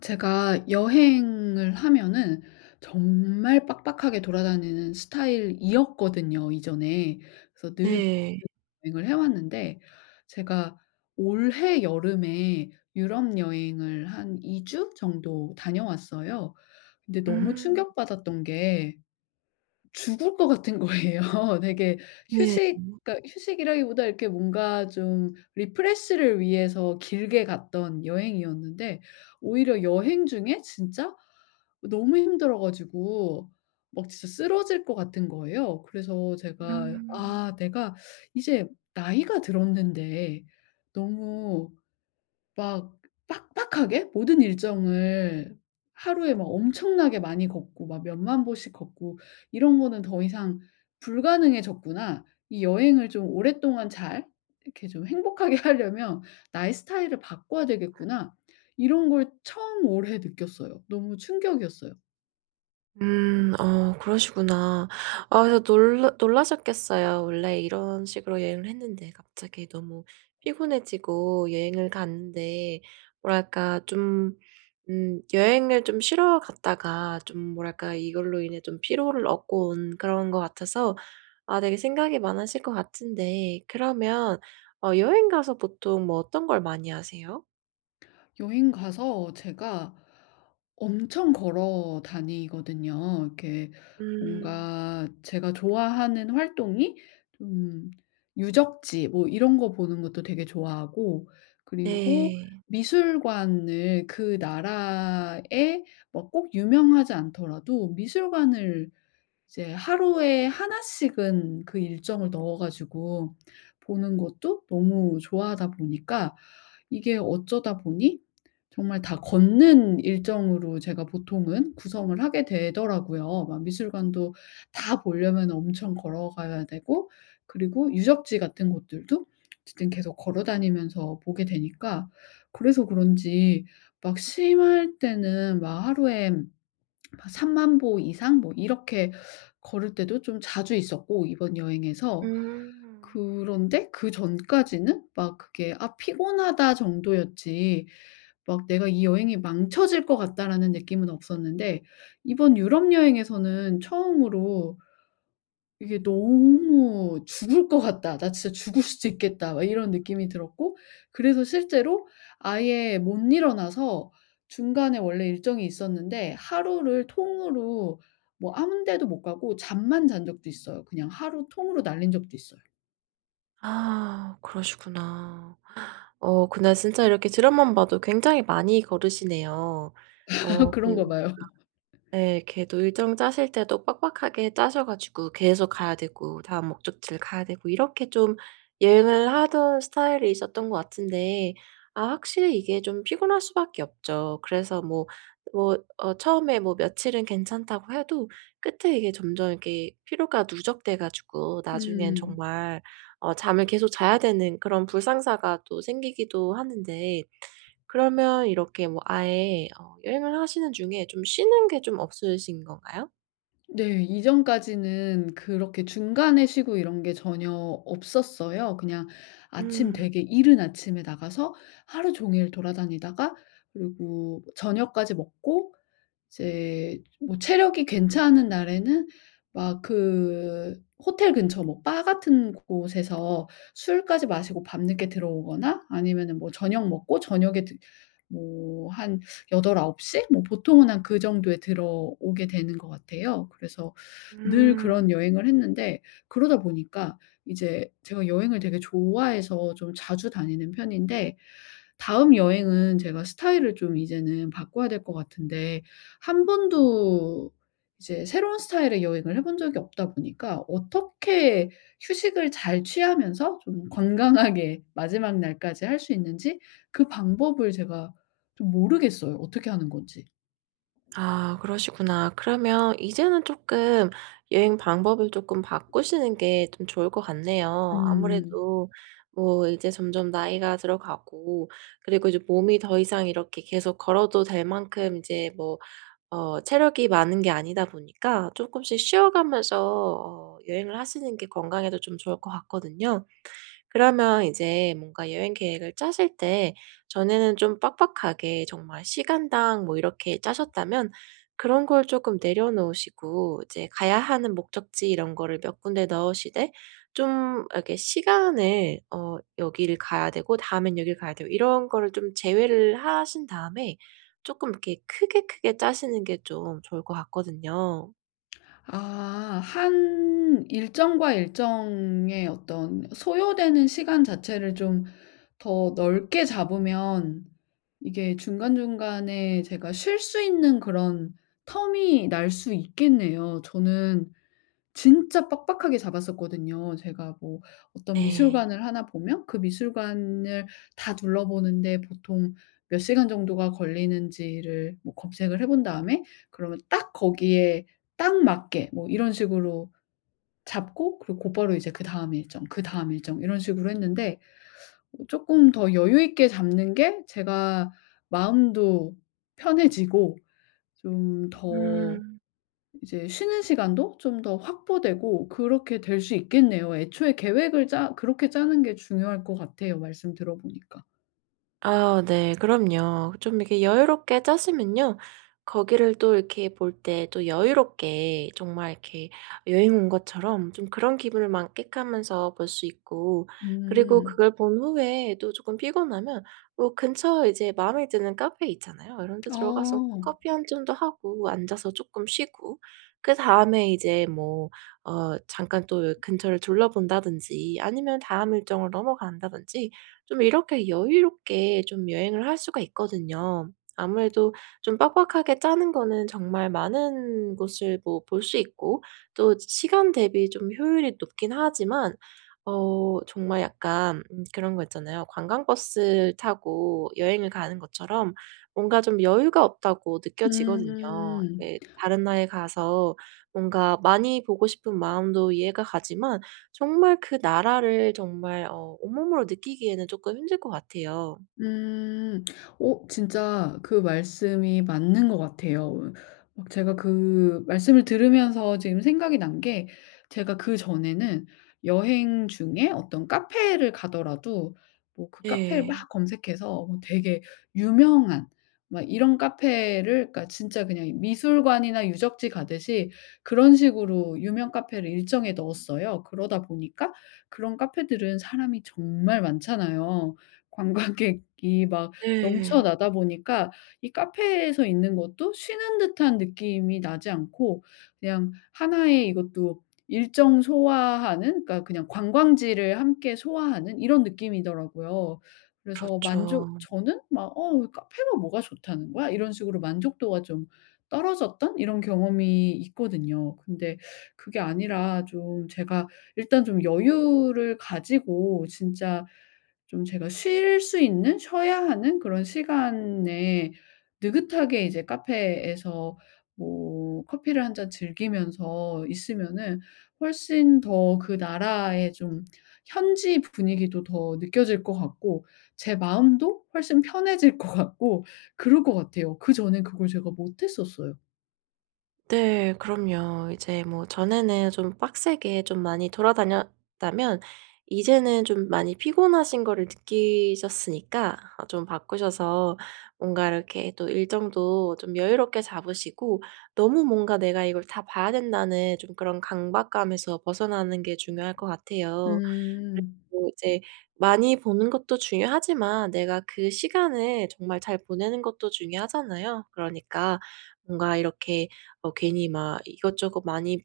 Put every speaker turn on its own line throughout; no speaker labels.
제가 여행을 하면은 정말 빡빡하게 돌아다니는 스타일이었거든요, 이전에. 그래서 늘
네.
여행을 해왔는데, 제가 올해 여름에 유럽 여행을 한 2주 정도 다녀왔어요. 근데 너무
음.
충격받았던 게 죽을 것 같은 거예요. 되게
네.
휴식,
음.
그러니까 휴식이라기보다 이렇게 뭔가 좀 리프레시를 위해서 길게 갔던 여행이었는데, 오히려 여행 중에 진짜 너무 힘들어 가지고 막 진짜 쓰러질 것 같은 거예요. 그래서 제가
음.
'아, 내가 이제 나이가 들었는데 너무 막 빡빡하게 모든 일정을, 하루에 막 엄청나게 많이 걷고 막 몇만 보씩 걷고 이런 거는 더 이상 불가능해졌구나. 이 여행을 좀 오랫동안 잘 이렇게 좀 행복하게 하려면 나의 스타일을 바꿔야 되겠구나.' 이런 걸 처음 올해 느꼈어요. 너무 충격이었어요.
음. 어 그러시구나. 아, 그래서 놀라셨겠어요. 원래 이런 식으로 여행을 했는데 갑자기 너무 피곤해지고, 여행을 갔는데 뭐랄까 좀, 여행을 좀 쉬러 갔다가 좀, 뭐랄까 이걸로 인해 좀 피로를 얻고 온 그런 것 같아서, 아, 되게 생각이 많으실 것 같은데, 그러면 어 여행 가서 보통 뭐 어떤 걸 많이 하세요?
여행 가서 제가 엄청 걸어 다니거든요. 이렇게
음.
뭔가 제가 좋아하는 활동이 좀, 유적지 뭐 이런 거 보는 것도 되게 좋아하고, 그리고
네.
미술관을 그 나라에 뭐 꼭 유명하지 않더라도 미술관을 이제 하루에 하나씩은 그 일정을 넣어 가지고 보는 것도 너무 좋아하다 보니까, 이게 어쩌다 보니 정말 다 걷는 일정으로 제가 보통은 구성을 하게 되더라고요. 막 미술관도 다 보려면 엄청 걸어가야 되고, 그리고 유적지 같은 곳들도 어쨌든 계속 걸어 다니면서 보게 되니까, 그래서 그런지 막 심할 때는 막 하루에 3만보 이상 뭐 이렇게 걸을 때도 좀 자주 있었고, 이번 여행에서.
음.
그런데 그전까지는 막 그게 '아 피곤하다.' 정도였지 막 '내가 이 여행이 망쳐질 것 같다.'라는 느낌은 없었는데, 이번 유럽 여행에서는 처음으로 이게 너무 '죽을 것 같다. 나 진짜 죽을 수도 있겠다.' 막 이런 느낌이 들었고, 그래서 실제로 아예 못 일어나서 중간에 원래 일정이 있었는데, 하루를 통으로 뭐 아무 데도 못 가고 잠만 잔 적도 있어요. 그냥 하루 통으로 날린 적도 있어요.
아 그러시구나. 어, 그날 진짜 이렇게 드라마만 봐도 굉장히 많이 걸으시네요. 어,
그런가
그리고
봐요.
네. 걔도 일정 짜실 때도 빡빡하게 짜셔 가지고 계속 가야 되고, 다음 목적지를 가야 되고, 이렇게 좀 여행을 하던 스타일이 있었던 것 같은데, 아, 확실히 이게 좀 피곤할 수밖에 없죠. 그래서 뭐, 뭐 어 처음에 뭐 며칠은 괜찮다고 해도 끝에 이게 점점 이렇게 피로가 누적돼 가지고 나중엔
음.
정말 어 잠을 계속 자야 되는 그런 불상사가 또 생기기도 하는데, 그러면 이렇게 뭐 아예 어 여행을 하시는 중에 좀 쉬는 게 좀 없으신 건가요?
네. 이전까지는 그렇게 중간에 쉬고 이런 게 전혀 없었어요. 그냥 아침,
음.
되게 이른 아침에 나가서 하루 종일 돌아다니다가 그리고 저녁까지 먹고, 이제 뭐 체력이 괜찮은 날에는 막 그 호텔 근처 뭐 바 같은 곳에서 술까지 마시고 밤늦게 들어오거나, 아니면은 뭐 저녁 먹고 저녁에 뭐 한 8-9시 뭐 보통은 한 그 정도에 들어오게 되는 것 같아요. 그래서 늘
음.
그런 여행을 했는데, 그러다 보니까 이제 제가 여행을 되게 좋아해서 좀 자주 다니는 편인데, 다음 여행은 제가 스타일을 좀 이제는 바꿔야 될 것 같은데, 한 번도 이제 새로운 스타일의 여행을 해본 적이 없다 보니까 어떻게 휴식을 잘 취하면서 좀 건강하게 마지막 날까지 할 수 있는지, 그 방법을 제가 좀 모르겠어요, 어떻게 하는 건지.
아 그러시구나. 그러면 이제는 조금 여행 방법을 조금 바꾸시는 게 좀 좋을 것 같네요.
음.
아무래도 뭐 이제 점점 나이가 들어가고, 그리고 이제 몸이 더 이상 이렇게 계속 걸어도 될 만큼 이제 뭐 어 체력이 많은 게 아니다 보니까, 조금씩 쉬어가면서 어 여행을 하시는 게 건강에도 좀 좋을 것 같거든요. 그러면 이제 뭔가 여행 계획을 짜실 때 전에는 좀 빡빡하게 정말 시간당 뭐 이렇게 짜셨다면, 그런 걸 조금 내려놓으시고 이제 가야 하는 목적지 이런 거를 몇 군데 넣으시되, 좀 이렇게 시간을, 어 여기를 가야 되고 다음엔 여기를 가야 되고 이런 거를 좀 제외를 하신 다음에 조금 이렇게 크게, 크게 짜시는 게 좀 좋을 것 같거든요.
아, 한 일정과 일정의 어떤 소요되는 시간 자체를 좀 더 넓게 잡으면 이게 중간중간에 제가 쉴 수 있는 그런 텀이 날 수 있겠네요. 저는 진짜 빡빡하게 잡았었거든요. 제가 뭐 어떤
네.
미술관을 하나 보면 그 미술관을 다 둘러보는데 보통 몇 시간 정도가 걸리는지를 뭐 검색을 해본 다음에 그러면 딱 거기에 딱 맞게 뭐 이런 식으로 잡고, 그리고 곧바로 이제 그다음 일정, 그다음 일정 이런 식으로 했는데, 조금 더 여유 있게 잡는 게 제가 마음도 편해지고 좀더
음.
이제 쉬는 시간도 좀 더 확보되고 그렇게 될 수 있겠네요. 애초에 계획을 짜 그렇게 짜는 게 중요할 것 같아요, 말씀 들어 보니까.
아 네. 그럼요. 좀 이렇게 여유롭게 짜시면요, 거기를 또 이렇게 볼 때 또 여유롭게 정말 이렇게 여행 온 것처럼 좀 그런 기분을 만끽하면서 볼 수 있고, 그리고
음.
그걸 본 후에 또 조금 피곤하면 뭐 근처 이제 마음에 드는 카페 있잖아요. 이런 데 들어가서
아.
커피 한 잔도 하고 앉아서 조금 쉬고, 그다음에 이제 뭐 어 잠깐 또 근처를 둘러본다든지 아니면 다음 일정을 넘어간다든지 좀 이렇게 여유롭게 좀 여행을 할 수가 있거든요. 아무래도 좀 빡빡하게 짜는 거는 정말 많은 곳을 뭐 볼 수 있고 또 시간 대비 좀 효율이 높긴 하지만, 어 정말 약간, 그런 거 있잖아요. 관광버스 타고 여행을 가는 것처럼 뭔가 좀 여유가 없다고 느껴지거든요.
음.
이게 다른 나라에 가서 뭔가 많이 보고 싶은 마음도 이해가 가지만, 정말 그 나라를 정말 어 온몸으로 느끼기에는 쪼끔 힘들 것 같아요.
음. 어, 진짜 그 말씀이 맞는 것 같아요. 막 제가 그 말씀을 들으면서 지금 생각이 난 게, 제가 그전에는 여행 중에 어떤 카페를 가더라도 뭐 그 카페를
네.
막 검색해서 뭐 되게 유명한 막 이런 카페를, 그러니까 진짜 그냥 미술관이나 유적지 가듯이 그런 식으로 유명 카페를 일정에 넣었어요. 그러다 보니까 그런 카페들은 사람이 정말 많잖아요. 관광객이 막
네.
넘쳐나다 보니까 이 카페에서 있는 것도 쉬는 듯한 느낌이 나지 않고, 그냥 하나의 이것도 일정 소화하는, 그러니까 그냥 관광지를 함께 소화하는 이런 느낌이더라고요. 그래서
그렇죠.
만족 저는 막 '어, 카페가 뭐가 좋다는 거야?' 이런 식으로 만족도가 좀 떨어졌던 이런 경험이 있거든요. 근데 그게 아니라 좀 제가 일단 좀 여유를 가지고 진짜 좀 제가 쉴 수 있는, 쉬어야 하는 그런 시간에 느긋하게 이제 카페에서 뭐 커피를 한 잔 즐기면서 있으면은 훨씬 더 그 나라의 좀 현지 분위기도 더 느껴질 것 같고, 제 마음도 훨씬 편해질 것 같고 그럴 것 같아요. 그전엔 그걸 제가 못 했었어요.
네. 그럼요. 이제 뭐 전에는 좀 빡세게 좀 많이 돌아다녔다면, 이제는 좀 많이 피곤하신 거를 느끼셨으니까 어 좀 바꾸셔서 뭔가 이렇게 또 일정도 좀 여유롭게 잡으시고, 너무 뭔가 '내가 이걸 다 봐야 된다.'는 좀 그런 강박감에서 벗어나는 게 중요할 것 같아요.
음.
그리고 이제 많이 보는 것도 중요하지만 내가 그 시간을 정말 잘 보내는 것도 중요하잖아요. 그러니까 뭔가 이렇게 어 괜히 막 이것저것 많이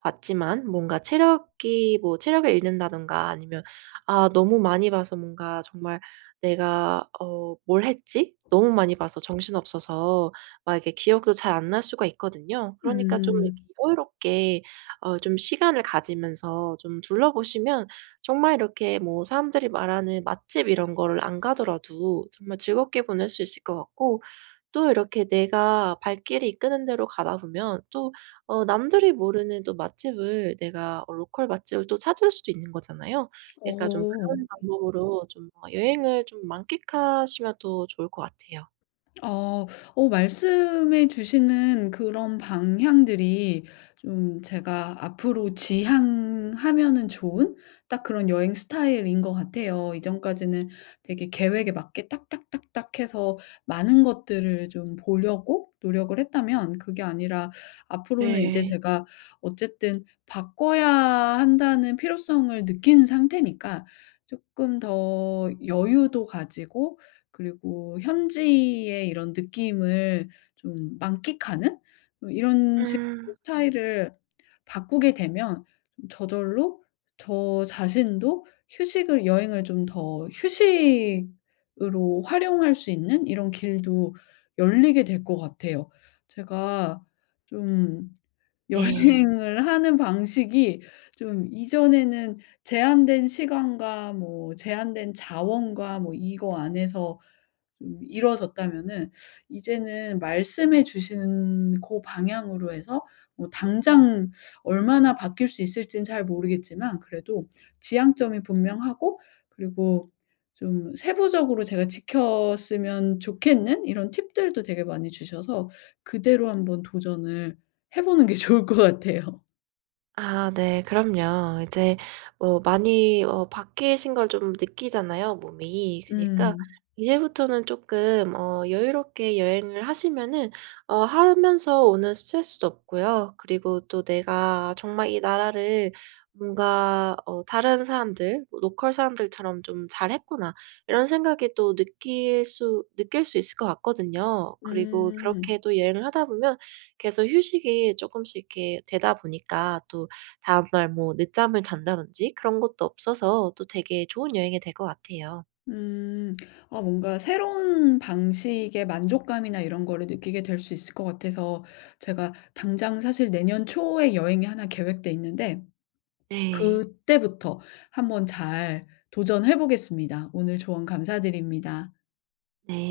봤지만 뭔가 체력이, 뭐 체력을 잃는다든가 아니면 '아 너무 많이 봐서 뭔가 정말 내가 어 뭘 했지? 너무 많이 봐서 정신없어서.' 막 이렇게 기억도 잘 안 날 수가 있거든요. 그러니까 좀 이렇게
음.
여유롭게 어 좀 시간을 가지면서 좀 둘러보시면 정말 이렇게 뭐 사람들이 말하는 맛집 이런 거를 안 가더라도 정말 즐겁게 보낼 수 있을 것 같고, 또 이렇게 내가 발길이 이끄는 대로 가다 보면 또 어 남들이 모르는 또 맛집을, 내가 어 로컬 맛집을 또 찾을 수도 있는 거잖아요. 그러니까 좀
어.
그런 방법으로 좀 어 여행을 좀 만끽하시면 또 좋을 것 같아요.
어. 어, 말씀해 주시는 그런 방향들이 좀 제가 앞으로 지향하면은 좋은 딱 그런 여행 스타일인 것 같아요. 이전까지는 되게 계획에 맞게 딱딱딱딱 해서 많은 것들을 좀 보려고 노력을 했다면, 그게 아니라 앞으로는 이제
네.
제가 어쨌든 바꿔야 한다는 필요성을 느낀 상태니까 조금 더 여유도 가지고 그리고 현지의 이런 느낌을 좀 만끽하는 뭐 이런 식으로
음.
스타일을 바꾸게 되면 저절로 저 자신도 휴식을, 여행을 좀 더 휴식으로 활용할 수 있는 이런 길도 열리게 될 것 같아요. 제가 좀
네.
여행을 하는 방식이 좀 이전에는 제한된 시간과 뭐 제한된 자원과 뭐 이거 안에서 좀 이루어졌다면은, 이제는 말씀해 주시는 그 방향으로 해서 뭐 당장 얼마나 바뀔 수 있을지는 잘 모르겠지만, 그래도 지향점이 분명하고, 그리고 좀 세부적으로 제가 지켰으면 좋겠는 이런 팁들도 되게 많이 주셔서 그대로 한번 도전을 해 보는 게 좋을 것 같아요.
아 네. 그럼요. 이제 뭐 많이 어 바뀌신 걸 좀 느끼잖아요, 몸이. 그니까 러
음.
이제부터는 조금 어 여유롭게 여행을 하시면은 어, 하면서 오는 스트레스도 없고요. 그리고 또 내가 정말 이 나라를 뭔가 어 다른 사람들, 뭐 로컬 사람들처럼 좀 '잘했구나.' 이런 생각이 또 느낄 수 있을 것 같거든요. 그리고 그렇게
음.
또 여행을 하다 보면 계속 휴식이 조금씩 이렇게 되다 보니까 또 다음날 뭐 늦잠을 잔다든지 그런 것도 없어서 또 되게 좋은 여행이 될 것 같아요.
음. 아, 뭔가 새로운 방식의 만족감이나 이런 거를 느끼게 될 수 있을 것 같아서 제가 당장, 사실 내년 초에 여행이 하나 계획돼 있는데
네.
그때부터 한번 잘 도전해 보겠습니다. 오늘 조언 감사드립니다.
네.